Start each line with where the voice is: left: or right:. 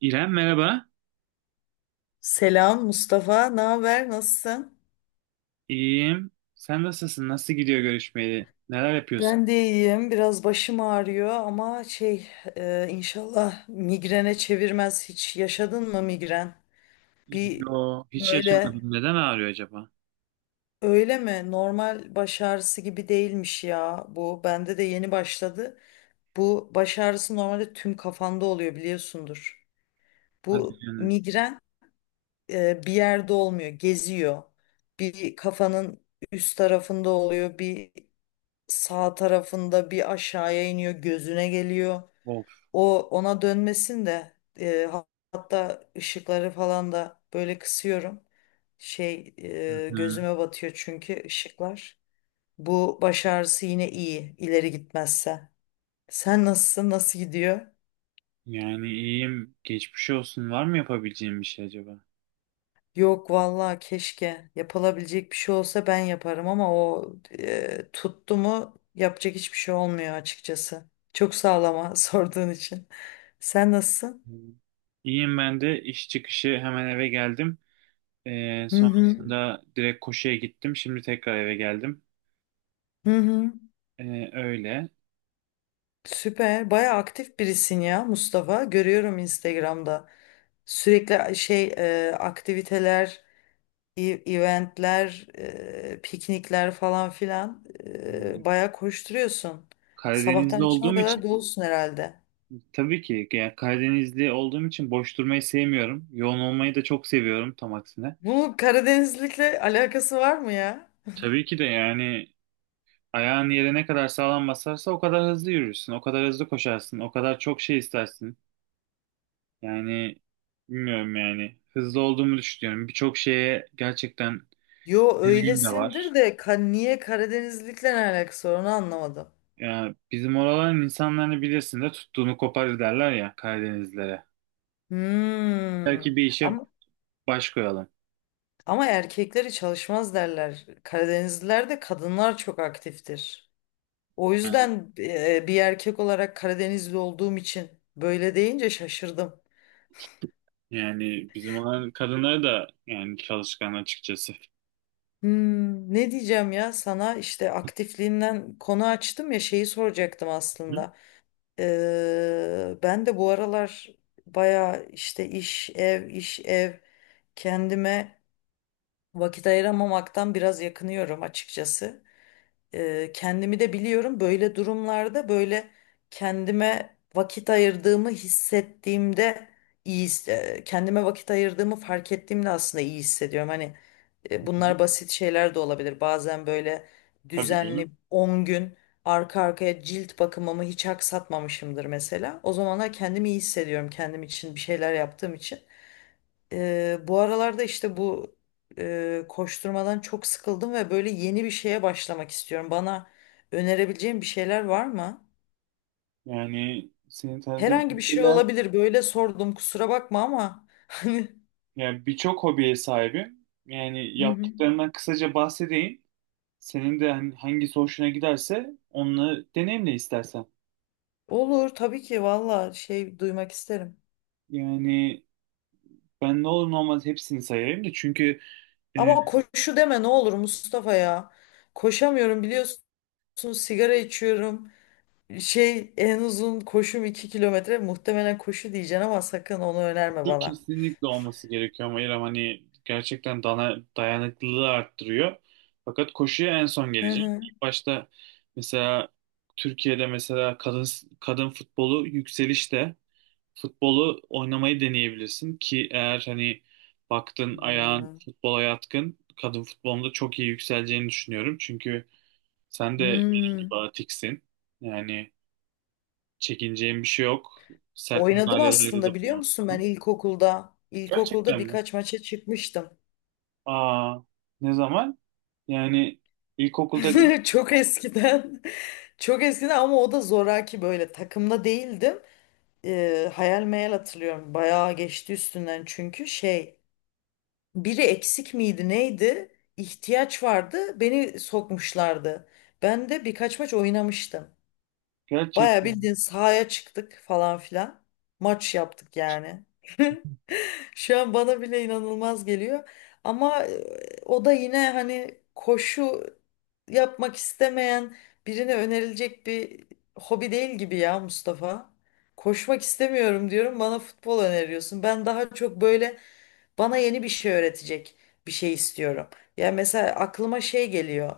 right: İrem merhaba.
left: Selam Mustafa, ne haber? Nasılsın?
right: İyiyim. Sen nasılsın? Nasıl gidiyor görüşmeli? Neler yapıyorsun?
left: Ben de iyiyim. Biraz başım ağrıyor ama şey inşallah migrene çevirmez. Hiç yaşadın mı migren? Bir
right: Yo, hiç
left: böyle
right: yaşamadım. Neden ağrıyor acaba?
left: öyle mi? Normal baş ağrısı gibi değilmiş ya bu. Bende de yeni başladı. Bu baş ağrısı normalde tüm kafanda oluyor biliyorsundur.
right: Hadi
left: Bu
right: canım.
left: migren bir yerde olmuyor, geziyor. Bir kafanın üst tarafında oluyor, bir sağ tarafında bir aşağıya iniyor gözüne geliyor.
right: Of.
left: O ona dönmesin de e, ha- hatta ışıkları falan da böyle kısıyorum. Şey
right: Hı hı.
left: gözüme batıyor çünkü ışıklar. Bu baş ağrısı yine iyi ileri gitmezse. Sen nasılsın? Nasıl gidiyor?
right: Yani iyiyim. Geçmiş olsun. Var mı yapabileceğim bir şey acaba?
left: Yok vallahi keşke yapılabilecek bir şey olsa ben yaparım ama o tuttu mu yapacak hiçbir şey olmuyor açıkçası. Çok sağlama sorduğun için. Sen nasılsın?
right: Hı. İyiyim ben de. İş çıkışı hemen eve geldim.
left: Hı hı.
right: Sonrasında direkt koşuya gittim. Şimdi tekrar eve geldim.
left: Hı hı.
right: Öyle.
left: Süper. Bayağı aktif birisin ya Mustafa. Görüyorum Instagram'da. Sürekli şey aktiviteler, eventler, piknikler falan filan
right: Hı.
left: bayağı koşturuyorsun. Sabahtan
right: Karadeniz'de
left: akşama
right: olduğum için
left: kadar dolusun herhalde.
right: tabii ki yani Karadenizli olduğum için boş durmayı sevmiyorum. Yoğun olmayı da çok seviyorum, tam aksine.
left: Bunun Karadenizlikle alakası var mı ya?
right: Tabii ki de yani ayağın yere ne kadar sağlam basarsa o kadar hızlı yürürsün, o kadar hızlı koşarsın, o kadar çok şey istersin. Yani bilmiyorum, yani hızlı olduğumu düşünüyorum. Birçok şeye gerçekten
left: Yo
right: deneyim de
left: öylesindir
right: var.
left: de niye Karadenizlikle ne alakası var onu anlamadım.
right: Yani bizim oraların insanlarını bilirsin de, tuttuğunu koparır derler ya Karadenizlilere.
left: Hmm.
right: Belki bir işe
left: Ama
right: baş koyalım.
left: Ama erkekleri çalışmaz derler. Karadenizlilerde kadınlar çok aktiftir. O
right: Yani
left: yüzden bir erkek olarak Karadenizli olduğum için böyle deyince şaşırdım.
right: yani bizim olan kadınları da yani çalışkan açıkçası.
left: Hmm, ne diyeceğim ya sana işte aktifliğinden konu açtım ya şeyi soracaktım
right: Hı?
left: aslında. Ben de bu aralar baya işte iş ev iş ev kendime vakit ayıramamaktan biraz yakınıyorum açıkçası. Kendimi de biliyorum böyle durumlarda böyle kendime vakit ayırdığımı hissettiğimde iyi kendime vakit ayırdığımı fark ettiğimde aslında iyi hissediyorum. Hani
right: Hı hı.
left: bunlar basit şeyler de olabilir. Bazen böyle
right: Tabii canım.
left: düzenli 10 gün arka arkaya cilt bakımımı hiç aksatmamışımdır mesela. O zamanlar kendimi iyi hissediyorum kendim için bir şeyler yaptığım için. Bu aralarda işte bu koşturmadan çok sıkıldım ve böyle yeni bir şeye başlamak istiyorum. Bana önerebileceğin bir şeyler var mı?
right: Yani seni tanıdığım
left: Herhangi bir şey
right: kadarıyla
left: olabilir. Böyle sordum kusura bakma ama hani.
right: yani birçok hobiye sahibim. Yani
left: Hı hı.
right: yaptıklarından kısaca bahsedeyim. Senin de hani hangisi hoşuna giderse onunla deneyimle istersen.
left: Olur tabii ki valla şey duymak isterim.
right: Yani ben ne olur ne olmaz hepsini sayayım da, çünkü e,
left: Ama koşu deme ne olur Mustafa ya. Koşamıyorum biliyorsun sigara içiyorum. Şey en uzun koşum 2 kilometre muhtemelen koşu diyeceksin ama sakın onu önerme
right: şu
left: bana.
right: kesinlikle olması gerekiyor ama İrem, hani gerçekten dayanıklılığı arttırıyor. Fakat koşuya en son geleceğim.
left: Hı
right: İlk başta mesela Türkiye'de mesela kadın futbolu yükselişte. Futbolu oynamayı deneyebilirsin ki, eğer hani baktın ayağın
left: hı.
right: futbola yatkın, kadın futbolunda çok iyi yükseleceğini düşünüyorum. Çünkü sen de benim gibi
left: Hmm.
right: atiksin. Yani çekineceğin bir şey yok. Sert
left: Oynadım
right: müdahalelerde de
left: aslında biliyor musun ben
right: bulunursun.
left: ilkokulda. İlkokulda
right: Gerçekten mi?
left: birkaç maça çıkmıştım.
right: Aa, ne zaman? Yani ilkokulda
left: Çok eskiden. Çok eskiden ama o da zoraki böyle takımda değildim. Hayal meyal hatırlıyorum. Bayağı geçti üstünden çünkü şey biri eksik miydi neydi? İhtiyaç vardı. Beni sokmuşlardı. Ben de birkaç maç oynamıştım. Bayağı
right: gerçekten
left: bildiğin sahaya çıktık falan filan. Maç yaptık yani. Şu an bana bile inanılmaz geliyor. Ama o da yine hani koşu yapmak istemeyen birine önerilecek bir hobi değil gibi ya Mustafa. Koşmak istemiyorum diyorum bana futbol öneriyorsun. Ben daha çok böyle bana yeni bir şey öğretecek bir şey istiyorum. Ya mesela aklıma şey geliyor.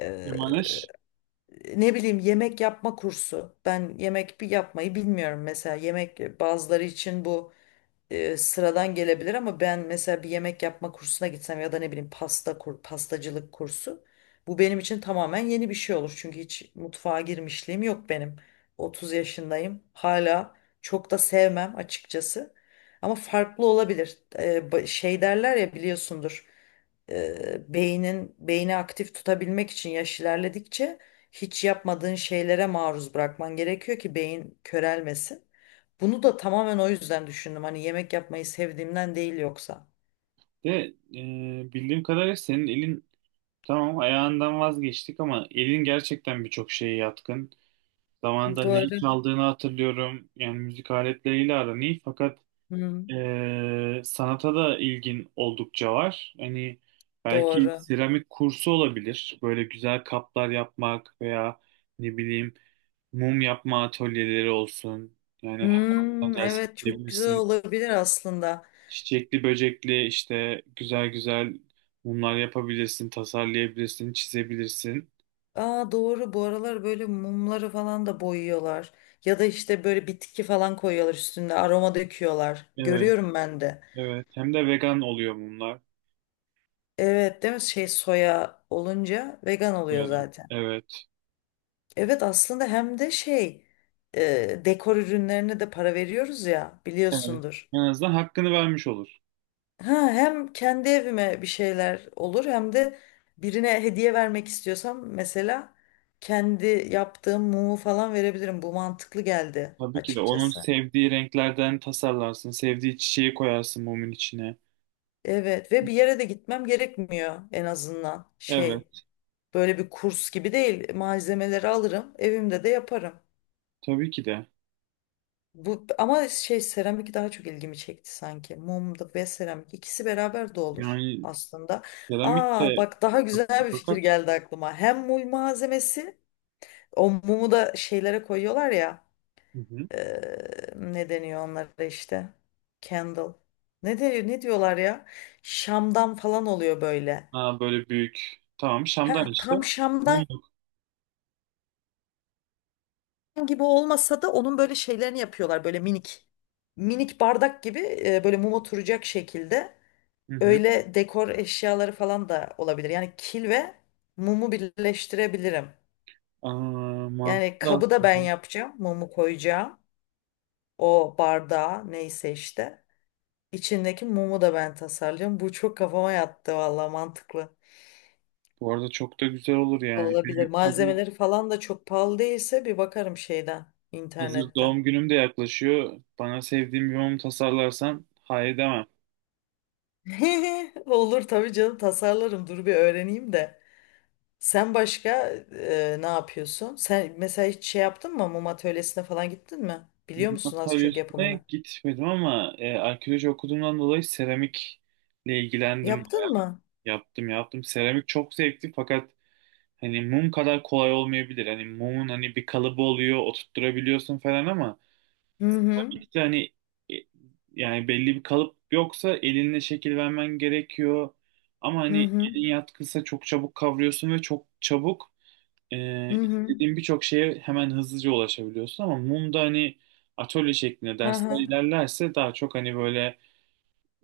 left: e,
right: Emaneş
left: ne bileyim yemek yapma kursu. Ben yemek bir yapmayı bilmiyorum mesela. Yemek bazıları için bu sıradan gelebilir ama ben mesela bir yemek yapma kursuna gitsem ya da ne bileyim pastacılık kursu bu benim için tamamen yeni bir şey olur. Çünkü hiç mutfağa girmişliğim yok benim. 30 yaşındayım. Hala çok da sevmem açıkçası. Ama farklı olabilir. Şey derler ya biliyorsundur. Beynin beyni aktif tutabilmek için yaş ilerledikçe hiç yapmadığın şeylere maruz bırakman gerekiyor ki beyin körelmesin. Bunu da tamamen o yüzden düşündüm. Hani yemek yapmayı sevdiğimden değil yoksa.
right: de bildiğim kadarıyla senin elin, tamam ayağından vazgeçtik ama elin gerçekten birçok şeye yatkın. Zamanında neyi
left: Doğru.
right: çaldığını hatırlıyorum. Yani müzik aletleriyle aran iyi, fakat
left: Hı,
right: sanata da ilgin oldukça var. Hani belki
left: doğru.
right: seramik kursu olabilir. Böyle güzel kaplar yapmak veya ne bileyim mum yapma atölyeleri olsun. Yani her hafta
left: Hmm,
right: ders
left: evet çok güzel
right: verebilirsin.
left: olabilir aslında.
right: Çiçekli böcekli işte güzel güzel mumlar yapabilirsin, tasarlayabilirsin, çizebilirsin.
left: Aa doğru bu aralar böyle mumları falan da boyuyorlar. Ya da işte böyle bitki falan koyuyorlar üstünde aroma döküyorlar.
right: Evet,
left: Görüyorum ben de.
right: evet. Hem de vegan oluyor mumlar.
left: Evet değil mi? Şey soya olunca vegan
right: Bu
left: oluyor
right: yana.
left: zaten.
right: Evet.
left: Evet aslında hem de şey dekor ürünlerine de para veriyoruz ya
right: Evet.
left: biliyorsundur.
right: En azından hakkını vermiş olur.
left: Ha, hem kendi evime bir şeyler olur hem de birine hediye vermek istiyorsam mesela kendi yaptığım mumu falan verebilirim. Bu mantıklı geldi
right: Tabii ki de onun
left: açıkçası.
right: sevdiği renklerden tasarlarsın. Sevdiği çiçeği koyarsın mumun içine.
left: Evet ve bir yere de gitmem gerekmiyor en azından şey
right: Evet.
left: böyle bir kurs gibi değil malzemeleri alırım evimde de yaparım.
right: Tabii ki de.
left: Bu ama şey seramik daha çok ilgimi çekti sanki. Mum da ve seramik ikisi beraber de olur
right: Yani
left: aslında.
right: seramik
left: Aa
right: de
left: bak daha güzel bir fikir
right: fakat
left: geldi aklıma. Hem mum malzemesi. O mumu da şeylere koyuyorlar ya.
right: hı hı.
left: Ne deniyor onlara işte? Candle. Ne diyor, ne diyorlar ya? Şamdan falan oluyor böyle.
right: Aa, böyle büyük. Tamam,
left: Heh,
right: şamdan işte.
left: tam şamdan
right: Mumluk.
left: gibi olmasa da onun böyle şeylerini yapıyorlar böyle minik. Minik bardak gibi böyle mum oturacak şekilde.
right: Hı hı.
left: Öyle dekor eşyaları falan da olabilir. Yani kil ve mumu birleştirebilirim.
right: Aa,
left: Yani
right: mantıklı
left: kabı da ben
right: aslında.
left: yapacağım. Mumu koyacağım. O bardağa neyse işte. İçindeki mumu da ben tasarlıyorum. Bu çok kafama yattı valla mantıklı.
right: Bu arada çok da güzel olur yani.
left: Olabilir. Malzemeleri falan da çok pahalı değilse bir bakarım şeyden,
right: Hazır
left: internetten.
right: doğum günüm de yaklaşıyor. Bana sevdiğim bir mum tasarlarsan hayır demem.
left: Olur tabii canım tasarlarım. Dur bir öğreneyim de. Sen başka ne yapıyorsun? Sen mesela hiç şey yaptın mı? Mum atölyesine falan gittin mi? Biliyor musun az
right: Antalya
left: çok
right: üstüne
left: yapımını?
right: gitmedim ama arkeoloji okuduğumdan dolayı seramikle ilgilendim.
left: Yaptın mı?
right: Yaptım, yaptım. Seramik çok zevkli, fakat hani mum kadar kolay olmayabilir. Hani mumun hani bir kalıbı oluyor, oturtturabiliyorsun falan, ama
left: Hı hı.
right: işte hani, e, yani belli bir kalıp yoksa elinle şekil vermen gerekiyor. Ama
left: Hı
right: hani
left: hı.
right: elin yatkınsa çok çabuk kavruyorsun ve çok çabuk
left: Hı hı.
right: istediğin birçok şeye hemen hızlıca ulaşabiliyorsun, ama mumda hani atölye şeklinde
left: Hı
right: dersler
left: hı.
right: ilerlerse daha çok hani böyle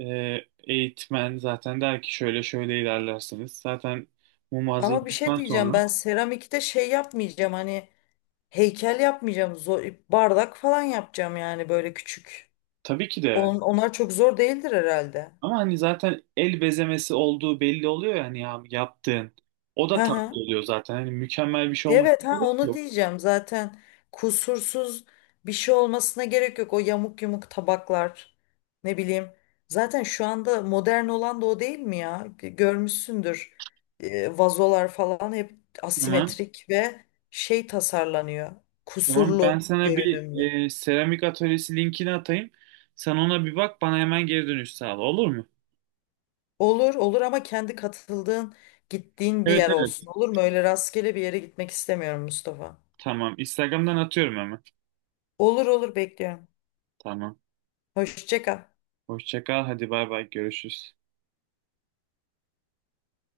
right: e, eğitmen zaten der ki şöyle şöyle ilerlersiniz. Zaten mum
left: Ama bir şey
right: hazırladıktan
left: diyeceğim ben
right: sonra
left: seramikte şey yapmayacağım hani. Heykel yapmayacağım. Bardak falan yapacağım yani böyle küçük.
right: tabii ki de,
left: Onlar çok zor değildir herhalde.
right: ama hani zaten el bezemesi olduğu belli oluyor, yani ya hani yaptığın. O
left: Hı
right: da tatlı
left: hı.
right: oluyor zaten. Hani mükemmel bir şey olması
left: Evet ha
right: gerek
left: onu
right: yok.
left: diyeceğim zaten kusursuz bir şey olmasına gerek yok o yamuk yumuk tabaklar ne bileyim zaten şu anda modern olan da o değil mi ya görmüşsündür. Vazolar falan hep
right: Tamam.
left: asimetrik ve şey tasarlanıyor
right: Tamam. Ben
left: kusurlu
right: sana bir
left: görünümlü.
right: seramik atölyesi linkini atayım. Sen ona bir bak, bana hemen geri dönüş sağla, olur mu?
left: Olur olur ama kendi katıldığın gittiğin bir
right: Evet,
left: yer olsun
right: evet.
left: olur mu? Öyle rastgele bir yere gitmek istemiyorum Mustafa.
right: Tamam. Instagram'dan atıyorum hemen.
left: Olur olur bekliyorum.
right: Tamam.
left: Hoşça kal.
right: Hoşça kal. Hadi bay bay. Görüşürüz.